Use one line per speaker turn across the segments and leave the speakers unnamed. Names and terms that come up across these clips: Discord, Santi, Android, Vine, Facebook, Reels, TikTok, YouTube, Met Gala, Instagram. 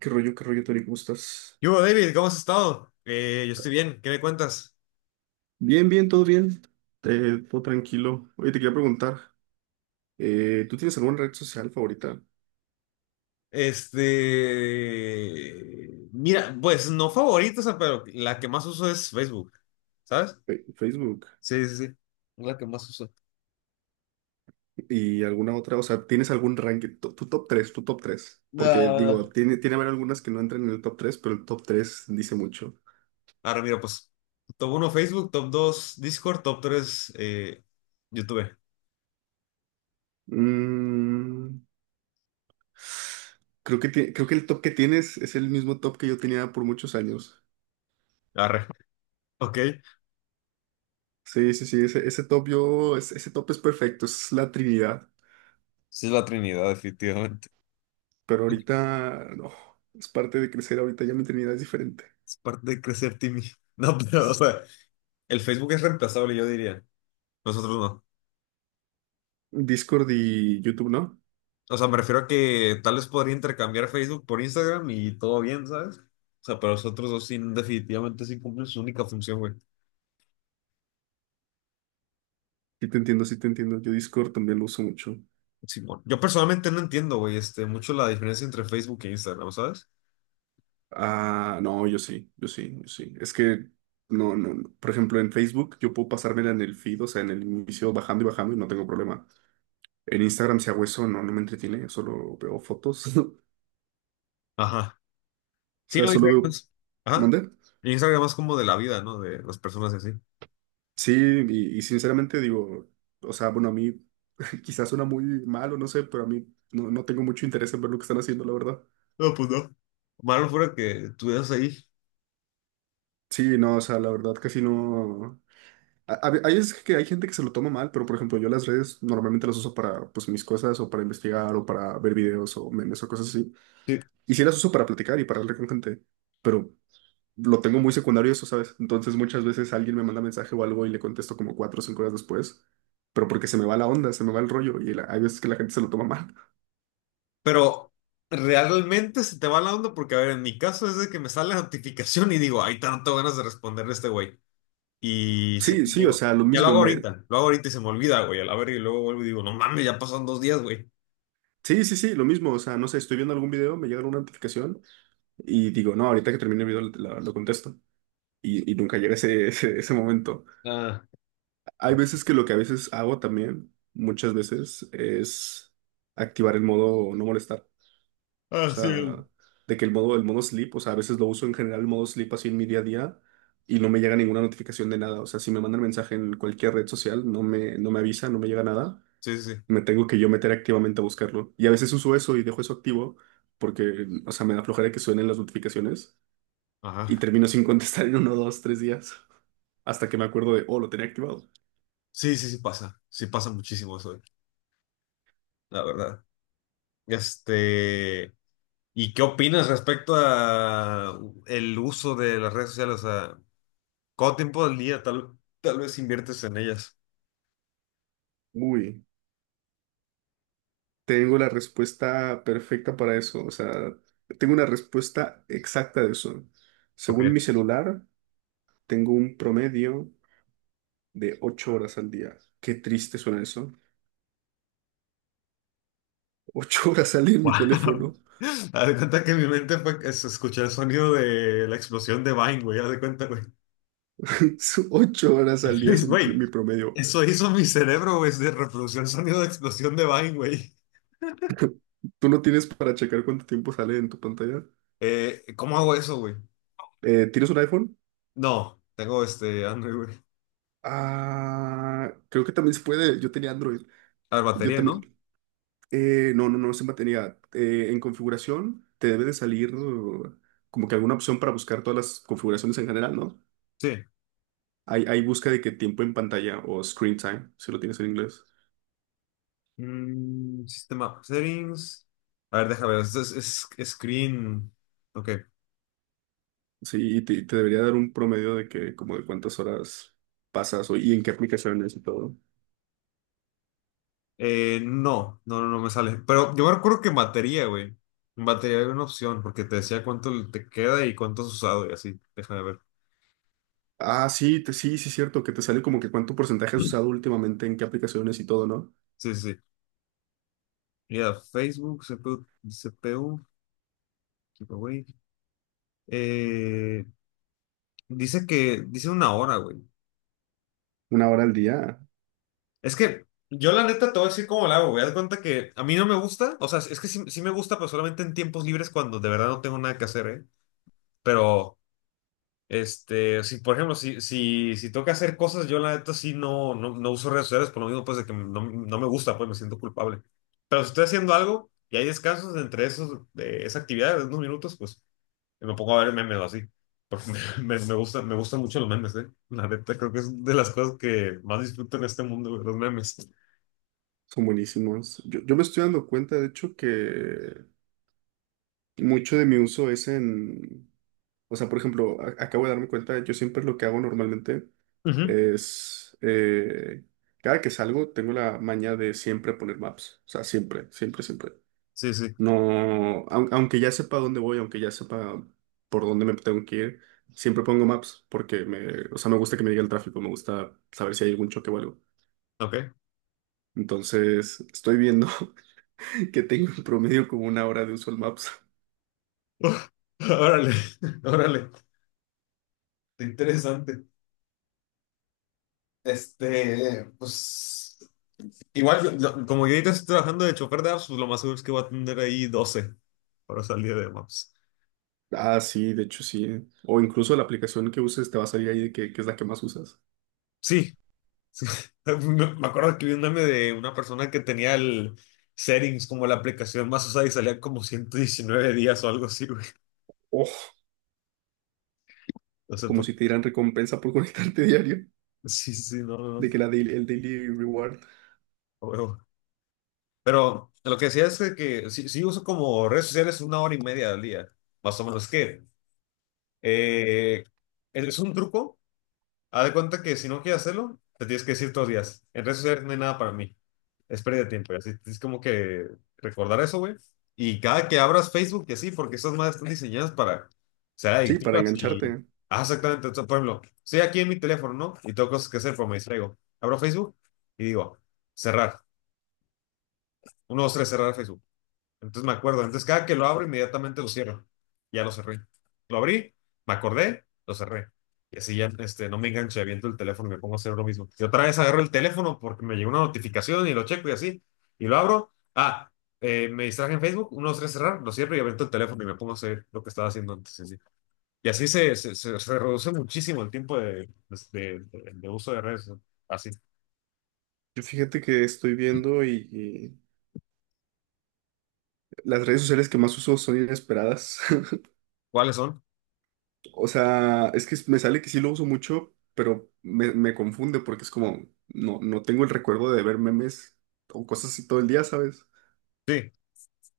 Qué rollo, Tony? ¿Cómo estás?
Yo, David, ¿cómo has estado? Yo estoy bien, ¿qué me cuentas?
Bien, bien, todo bien. Todo tranquilo. Oye, te quería preguntar, ¿tú tienes alguna red social favorita?
Mira, pues no favorita, o sea, pero la que más uso es Facebook, ¿sabes?
Facebook
Sí, sí, sí, la que más uso.
y alguna otra, o sea, ¿tienes algún ranking? Tu top 3, tu top 3. Porque
Ah.
digo, tiene haber algunas que no entran en el top 3, pero el top 3 dice mucho.
Ahora mira, pues, top uno Facebook, top 2 Discord, top 3 YouTube.
Mm, creo que el top que tienes es el mismo top que yo tenía por muchos años.
Arre, ok.
Sí, sí, sí, ese top yo, ese top es perfecto, es la Trinidad.
Sí, es la Trinidad, definitivamente.
Pero ahorita, no, es parte de crecer. Ahorita ya mi eternidad es diferente.
Es parte de crecer, Timmy. No, pero, o sea, el Facebook es reemplazable, yo diría. Nosotros no.
Discord y YouTube, ¿no?
O sea, me refiero a que tal vez podría intercambiar Facebook por Instagram y todo bien, ¿sabes? O sea, pero los otros dos sí, definitivamente sí cumplen su única función, güey.
Sí te entiendo, sí te entiendo. Yo Discord también lo uso mucho.
Simón. Yo personalmente no entiendo, güey, mucho la diferencia entre Facebook e Instagram, ¿sabes?
Ah, no, yo sí, yo sí, yo sí. Es que, no, no, no. Por ejemplo, en Facebook yo puedo pasármela en el feed, o sea, en el inicio bajando y bajando y no tengo problema. En Instagram, si hago eso, no, no me entretiene, solo veo fotos. O
Ajá. Sí,
sea,
no,
solo
Instagram
veo...
es-. Ajá.
¿Mande?
Instagram es como de la vida, ¿no? De las personas y así.
Sí, y sinceramente digo, o sea, bueno, a mí quizás suena muy malo, no sé, pero a mí no, no tengo mucho interés en ver lo que están haciendo, la verdad.
No, pues no. Malo fuera que estuvieras ahí.
Sí, no, o sea, la verdad casi no... Hay, es que hay gente que se lo toma mal, pero por ejemplo yo las redes normalmente las uso para pues mis cosas o para investigar o para ver videos o memes o cosas así.
Sí.
Y sí las uso para platicar y para hablar con gente, pero lo tengo muy secundario eso, ¿sabes? Entonces muchas veces alguien me manda mensaje o algo y le contesto como 4 o 5 horas después, pero porque se me va la onda, se me va el rollo y hay veces que la gente se lo toma mal.
Pero realmente se te va la onda porque, a ver, en mi caso es de que me sale la notificación y digo, ay, tanto ganas de responderle a este güey.
Sí, sí, o
Digo,
sea, lo
ya
mismo me...
lo hago ahorita y se me olvida, güey, a la verga, y luego vuelvo y digo, no mames, ya pasaron dos días, güey.
Sí, sí, sí, lo mismo, o sea, no sé, estoy viendo algún video, me llega una notificación y digo, no, ahorita que termine el video lo contesto y nunca llega ese momento.
Ah,
Hay
no.
veces que lo que a veces hago también, muchas veces, es activar el modo no molestar. O
Ah, sí.
sea, de que el modo sleep, o sea, a veces lo uso en general el modo sleep así en mi día a día y no me llega ninguna notificación de nada. O sea, si me mandan mensaje en cualquier red social, no me avisa, no me llega nada.
Sí, sí, sí.
Me tengo que yo meter activamente a buscarlo. Y a veces uso eso y dejo eso activo porque, o sea, me da flojera que suenen las notificaciones y
Ajá.
termino sin contestar en uno, dos, tres días hasta que me acuerdo de, oh, lo tenía activado.
Sí, sí, sí pasa. Sí pasa muchísimo eso, güey, la verdad. Este, ¿Y qué opinas respecto a el uso de las redes sociales? O sea, ¿cuánto tiempo del día tal vez inviertes en ellas?
Uy, tengo la respuesta perfecta para eso. O sea, tengo una respuesta exacta de eso.
Ok.
Según mi celular, tengo un promedio de 8 horas al día. Qué triste suena eso. Ocho horas al día en mi
Wow.
teléfono.
Haz de cuenta que en mi mente fue que se escuchó el sonido de la explosión de Vine, güey. Haz de cuenta, güey.
ocho horas al día es
Luis, güey,
mi promedio.
eso hizo mi cerebro, güey, se reprodució el sonido de explosión de Vine, güey.
¿Tú no tienes para checar cuánto tiempo sale en tu pantalla?
¿Cómo hago eso, güey?
¿Tienes un iPhone?
No, tengo este Android, güey.
Ah, creo que también se puede. Yo tenía Android.
A ver,
Yo
batería, ¿no?
también. No, no, no se mantenía. En configuración te debe de salir, como que alguna opción para buscar todas las configuraciones en general, ¿no?
Sí.
Hay busca de que tiempo en pantalla o screen time, si lo tienes en inglés.
Mm, sistema settings. A ver, déjame ver, es screen. Ok.
Sí, y te debería dar un promedio de que como de cuántas horas pasas y en qué aplicaciones y todo.
No me sale. Pero yo me acuerdo que en batería, güey. En batería había una opción, porque te decía cuánto te queda y cuánto has usado y así. Déjame ver.
Ah, sí, sí, sí, es cierto, que te sale como que cuánto porcentaje has usado últimamente en qué aplicaciones y todo, ¿no?
Sí, sí, sí. Mira, Facebook, CPU, CPU, Eh, dice 1 hora, güey.
1 hora al día,
Es que yo la neta te voy a decir cómo la hago, güey. Haz de cuenta que a mí no me gusta, o sea, es que sí, sí me gusta, pero solamente en tiempos libres cuando de verdad no tengo nada que hacer, ¿eh? Pero, si, por ejemplo, si, si, si tengo que hacer cosas, yo la neta sí no uso redes sociales por lo mismo, pues, de que no, no me gusta, pues me siento culpable. Pero si estoy haciendo algo y hay descansos entre esos, de esa actividad de unos minutos, pues y me pongo a ver memes o así. Porque me gustan mucho los memes, ¿eh? La neta, creo que es de las cosas que más disfruto en este mundo, güey, los memes.
son buenísimos. Yo me estoy dando cuenta, de hecho, que mucho de mi uso es en, o sea, por ejemplo, acabo de darme cuenta, yo siempre lo que hago normalmente
Ujú.
es, cada que salgo, tengo la maña de siempre poner maps, o sea, siempre, siempre, siempre.
Sí, sí,
No, aunque ya sepa dónde voy, aunque ya sepa por dónde me tengo que ir, siempre pongo maps porque me, o sea, me gusta que me diga el tráfico, me gusta saber si hay algún choque o algo.
ok.
Entonces, estoy viendo que tengo en promedio como 1 hora de uso al maps.
Órale, órale, interesante. Pues, igual, como yo ahorita estoy trabajando de chofer de apps, pues lo más seguro es que voy a tener ahí 12 para salir de maps.
Ah, sí, de hecho sí. O incluso la aplicación que uses te va a salir ahí de que es la que más usas.
Sí, Me me acuerdo que vi un meme de una persona que tenía el settings como la aplicación más usada y salían como 119 días o algo así, güey.
Oh,
No sé
como
por
si te
qué.
dieran recompensa por conectarte diario,
Sí, sí, sí, no, no, no,
de que el daily reward.
a huevo. Pero lo que decía es de que sí, sí uso como redes sociales 1 hora y media al día, más o menos. Que eh, es un truco. Haz de cuenta que si no quieres hacerlo, te tienes que decir todos los días. En redes sociales no hay nada para mí. Es pérdida de tiempo. Y así es como que recordar eso, güey. Y cada que abras Facebook, que sí, porque esas madres están diseñadas para ser
Sí, para
adictivas y.
engancharte.
Ah, exactamente. Entonces, por ejemplo, estoy aquí en mi teléfono, ¿no? Y tengo cosas que hacer, pero me distraigo. Abro Facebook y digo, cerrar. Uno, dos, tres, cerrar Facebook. Entonces me acuerdo. Entonces cada que lo abro, inmediatamente lo cierro. Ya lo cerré. Lo abrí, me acordé, lo cerré. Y así ya no me enganché, aviento el teléfono y me pongo a hacer lo mismo. Y otra vez agarro el teléfono porque me llegó una notificación y lo checo y así. Y lo abro. Me distraje en Facebook, uno, dos, tres, cerrar, lo cierro y aviento el teléfono y me pongo a hacer lo que estaba haciendo antes. Y así, y así se reduce muchísimo el tiempo de uso de redes. ¿No? Así.
Yo fíjate que estoy viendo y, las redes sociales que más uso son inesperadas.
¿Cuáles son?
O sea, es que me sale que sí lo uso mucho, pero me confunde porque es como, no, no tengo el recuerdo de ver memes o cosas así todo el día, ¿sabes?
Sí,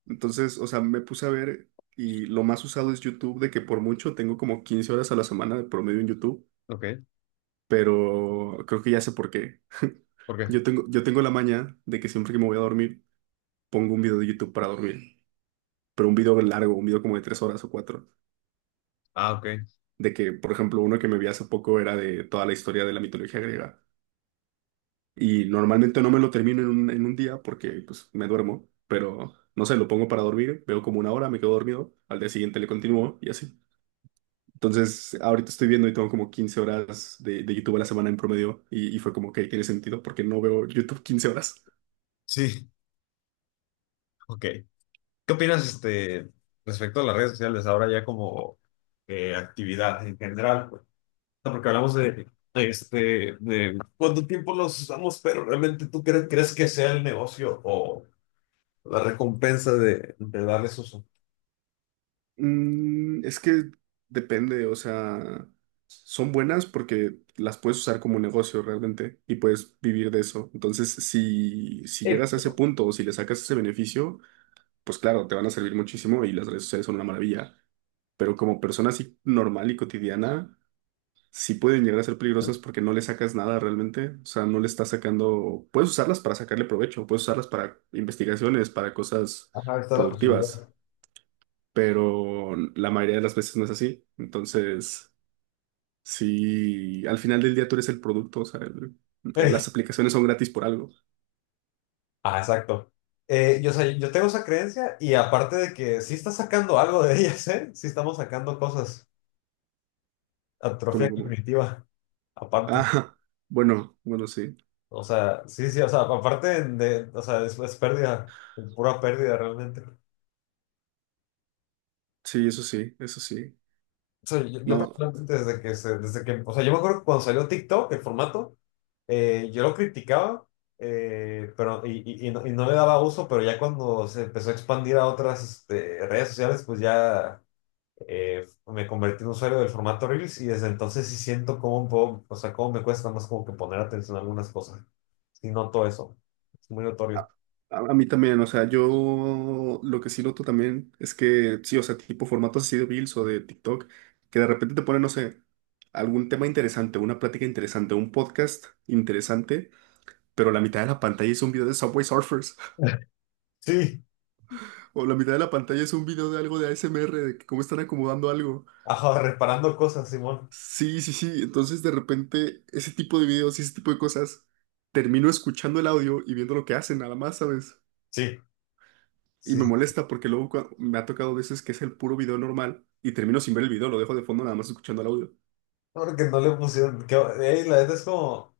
Entonces, o sea, me puse a ver y lo más usado es YouTube, de que por mucho tengo como 15 horas a la semana de promedio en YouTube,
ok.
pero creo que ya sé por qué.
¿Por qué?
Yo tengo la maña de que siempre que me voy a dormir, pongo un video de YouTube para dormir, pero un video largo, un video como de 3 horas o 4.
Ah, ok.
De que, por ejemplo, uno que me vi hace poco era de toda la historia de la mitología griega. Y normalmente no me lo termino en un día porque pues me duermo, pero no sé, lo pongo para dormir, veo como 1 hora, me quedo dormido, al día siguiente le continúo y así. Entonces, ahorita estoy viendo y tengo como 15 horas de YouTube a la semana en promedio y fue como que "Ok, tiene sentido porque no veo YouTube 15 horas".
Sí, ok. ¿Qué opinas, respecto a las redes sociales ahora ya como actividad en general, pues? O sea, porque hablamos de cuánto tiempo los usamos, pero realmente crees que sea el negocio o la recompensa de darles uso.
Es que depende, o sea, son buenas porque las puedes usar como negocio realmente y puedes vivir de eso. Entonces, si llegas a ese
Pero,
punto o si le sacas ese beneficio, pues claro, te van a servir muchísimo y las redes sociales son una maravilla. Pero como persona así normal y cotidiana, sí pueden llegar a ser peligrosas porque no le sacas nada realmente. O sea, no le estás sacando... Puedes usarlas para sacarle provecho, puedes usarlas para investigaciones, para cosas
ajá, está la posibilidad.
productivas, pero la mayoría de las veces no es así. Entonces, si al final del día tú eres el producto, o sea, las
Ey,
aplicaciones son gratis por algo,
ah, exacto. Yo tengo esa creencia y aparte de que sí está sacando algo de ellas, ¿eh? Sí estamos sacando cosas.
como,
Atrofia
como,
cognitiva, aparte.
ah, bueno, bueno, sí,
O sea, sí, sí, o sea, aparte de, o sea, es pérdida, pura pérdida realmente. O
sí, eso sí, eso sí.
sea, yo
No,
personalmente desde que, o sea, yo me acuerdo que cuando salió TikTok, el formato, yo lo criticaba, pero, no, y no le daba uso, pero ya cuando se empezó a expandir a otras redes sociales, pues ya me convertí en usuario del formato Reels y desde entonces sí siento cómo puedo, o sea, cómo me cuesta más como que poner atención a algunas cosas. Sí noto eso, es muy notorio.
a, a mí también, o sea, yo lo que sí noto también es que, sí, o sea, tipo formatos así de Reels o de TikTok, que de repente te ponen, no sé, algún tema interesante, una plática interesante, un podcast interesante, pero la mitad de la pantalla es un video de Subway Surfers.
Sí.
O la mitad de la pantalla es un video de algo de ASMR, de que cómo están acomodando algo.
Ajá, reparando cosas, Simón.
Sí, sí, sí. Entonces, de repente, ese tipo de videos y ese tipo de cosas, termino escuchando el audio y viendo lo que hacen, nada más, ¿sabes?
Sí,
Y
sí.
me molesta porque luego me ha tocado veces que es el puro video normal y termino sin ver el video, lo dejo de fondo nada más escuchando el audio.
Porque no le pusieron. Que, ey, la neta es como.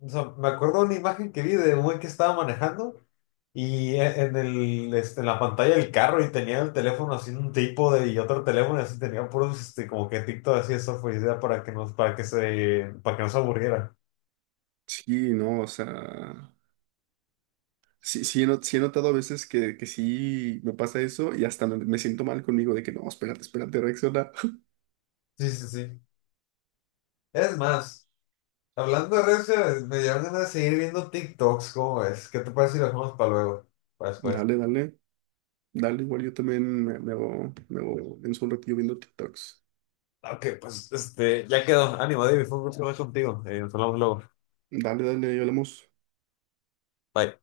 O sea, me acuerdo una imagen que vi de un güey que estaba manejando y en el, en la pantalla del carro y tenía el teléfono así en un trípode y otro teléfono y así tenía puros como que TikTok así eso fue idea para que no se aburriera.
Sí, no, o sea. Sí, sí, he, not- sí he notado a veces que sí me pasa eso y hasta me siento mal conmigo de que no, espérate, espérate, reacciona.
Sí, sí, sí. Es más, hablando de redes sociales, me dieron ganas de seguir viendo TikToks, ¿cómo ves? ¿Qué te parece si lo dejamos para luego? Para después.
Dale, dale. Dale, igual yo también me hago en un ratillo viendo TikToks.
Ok, pues ya quedó. Ánimo, David, fue un gusto hablar contigo. Nos hablamos luego.
Dale, dale, ahí hablamos.
Bye.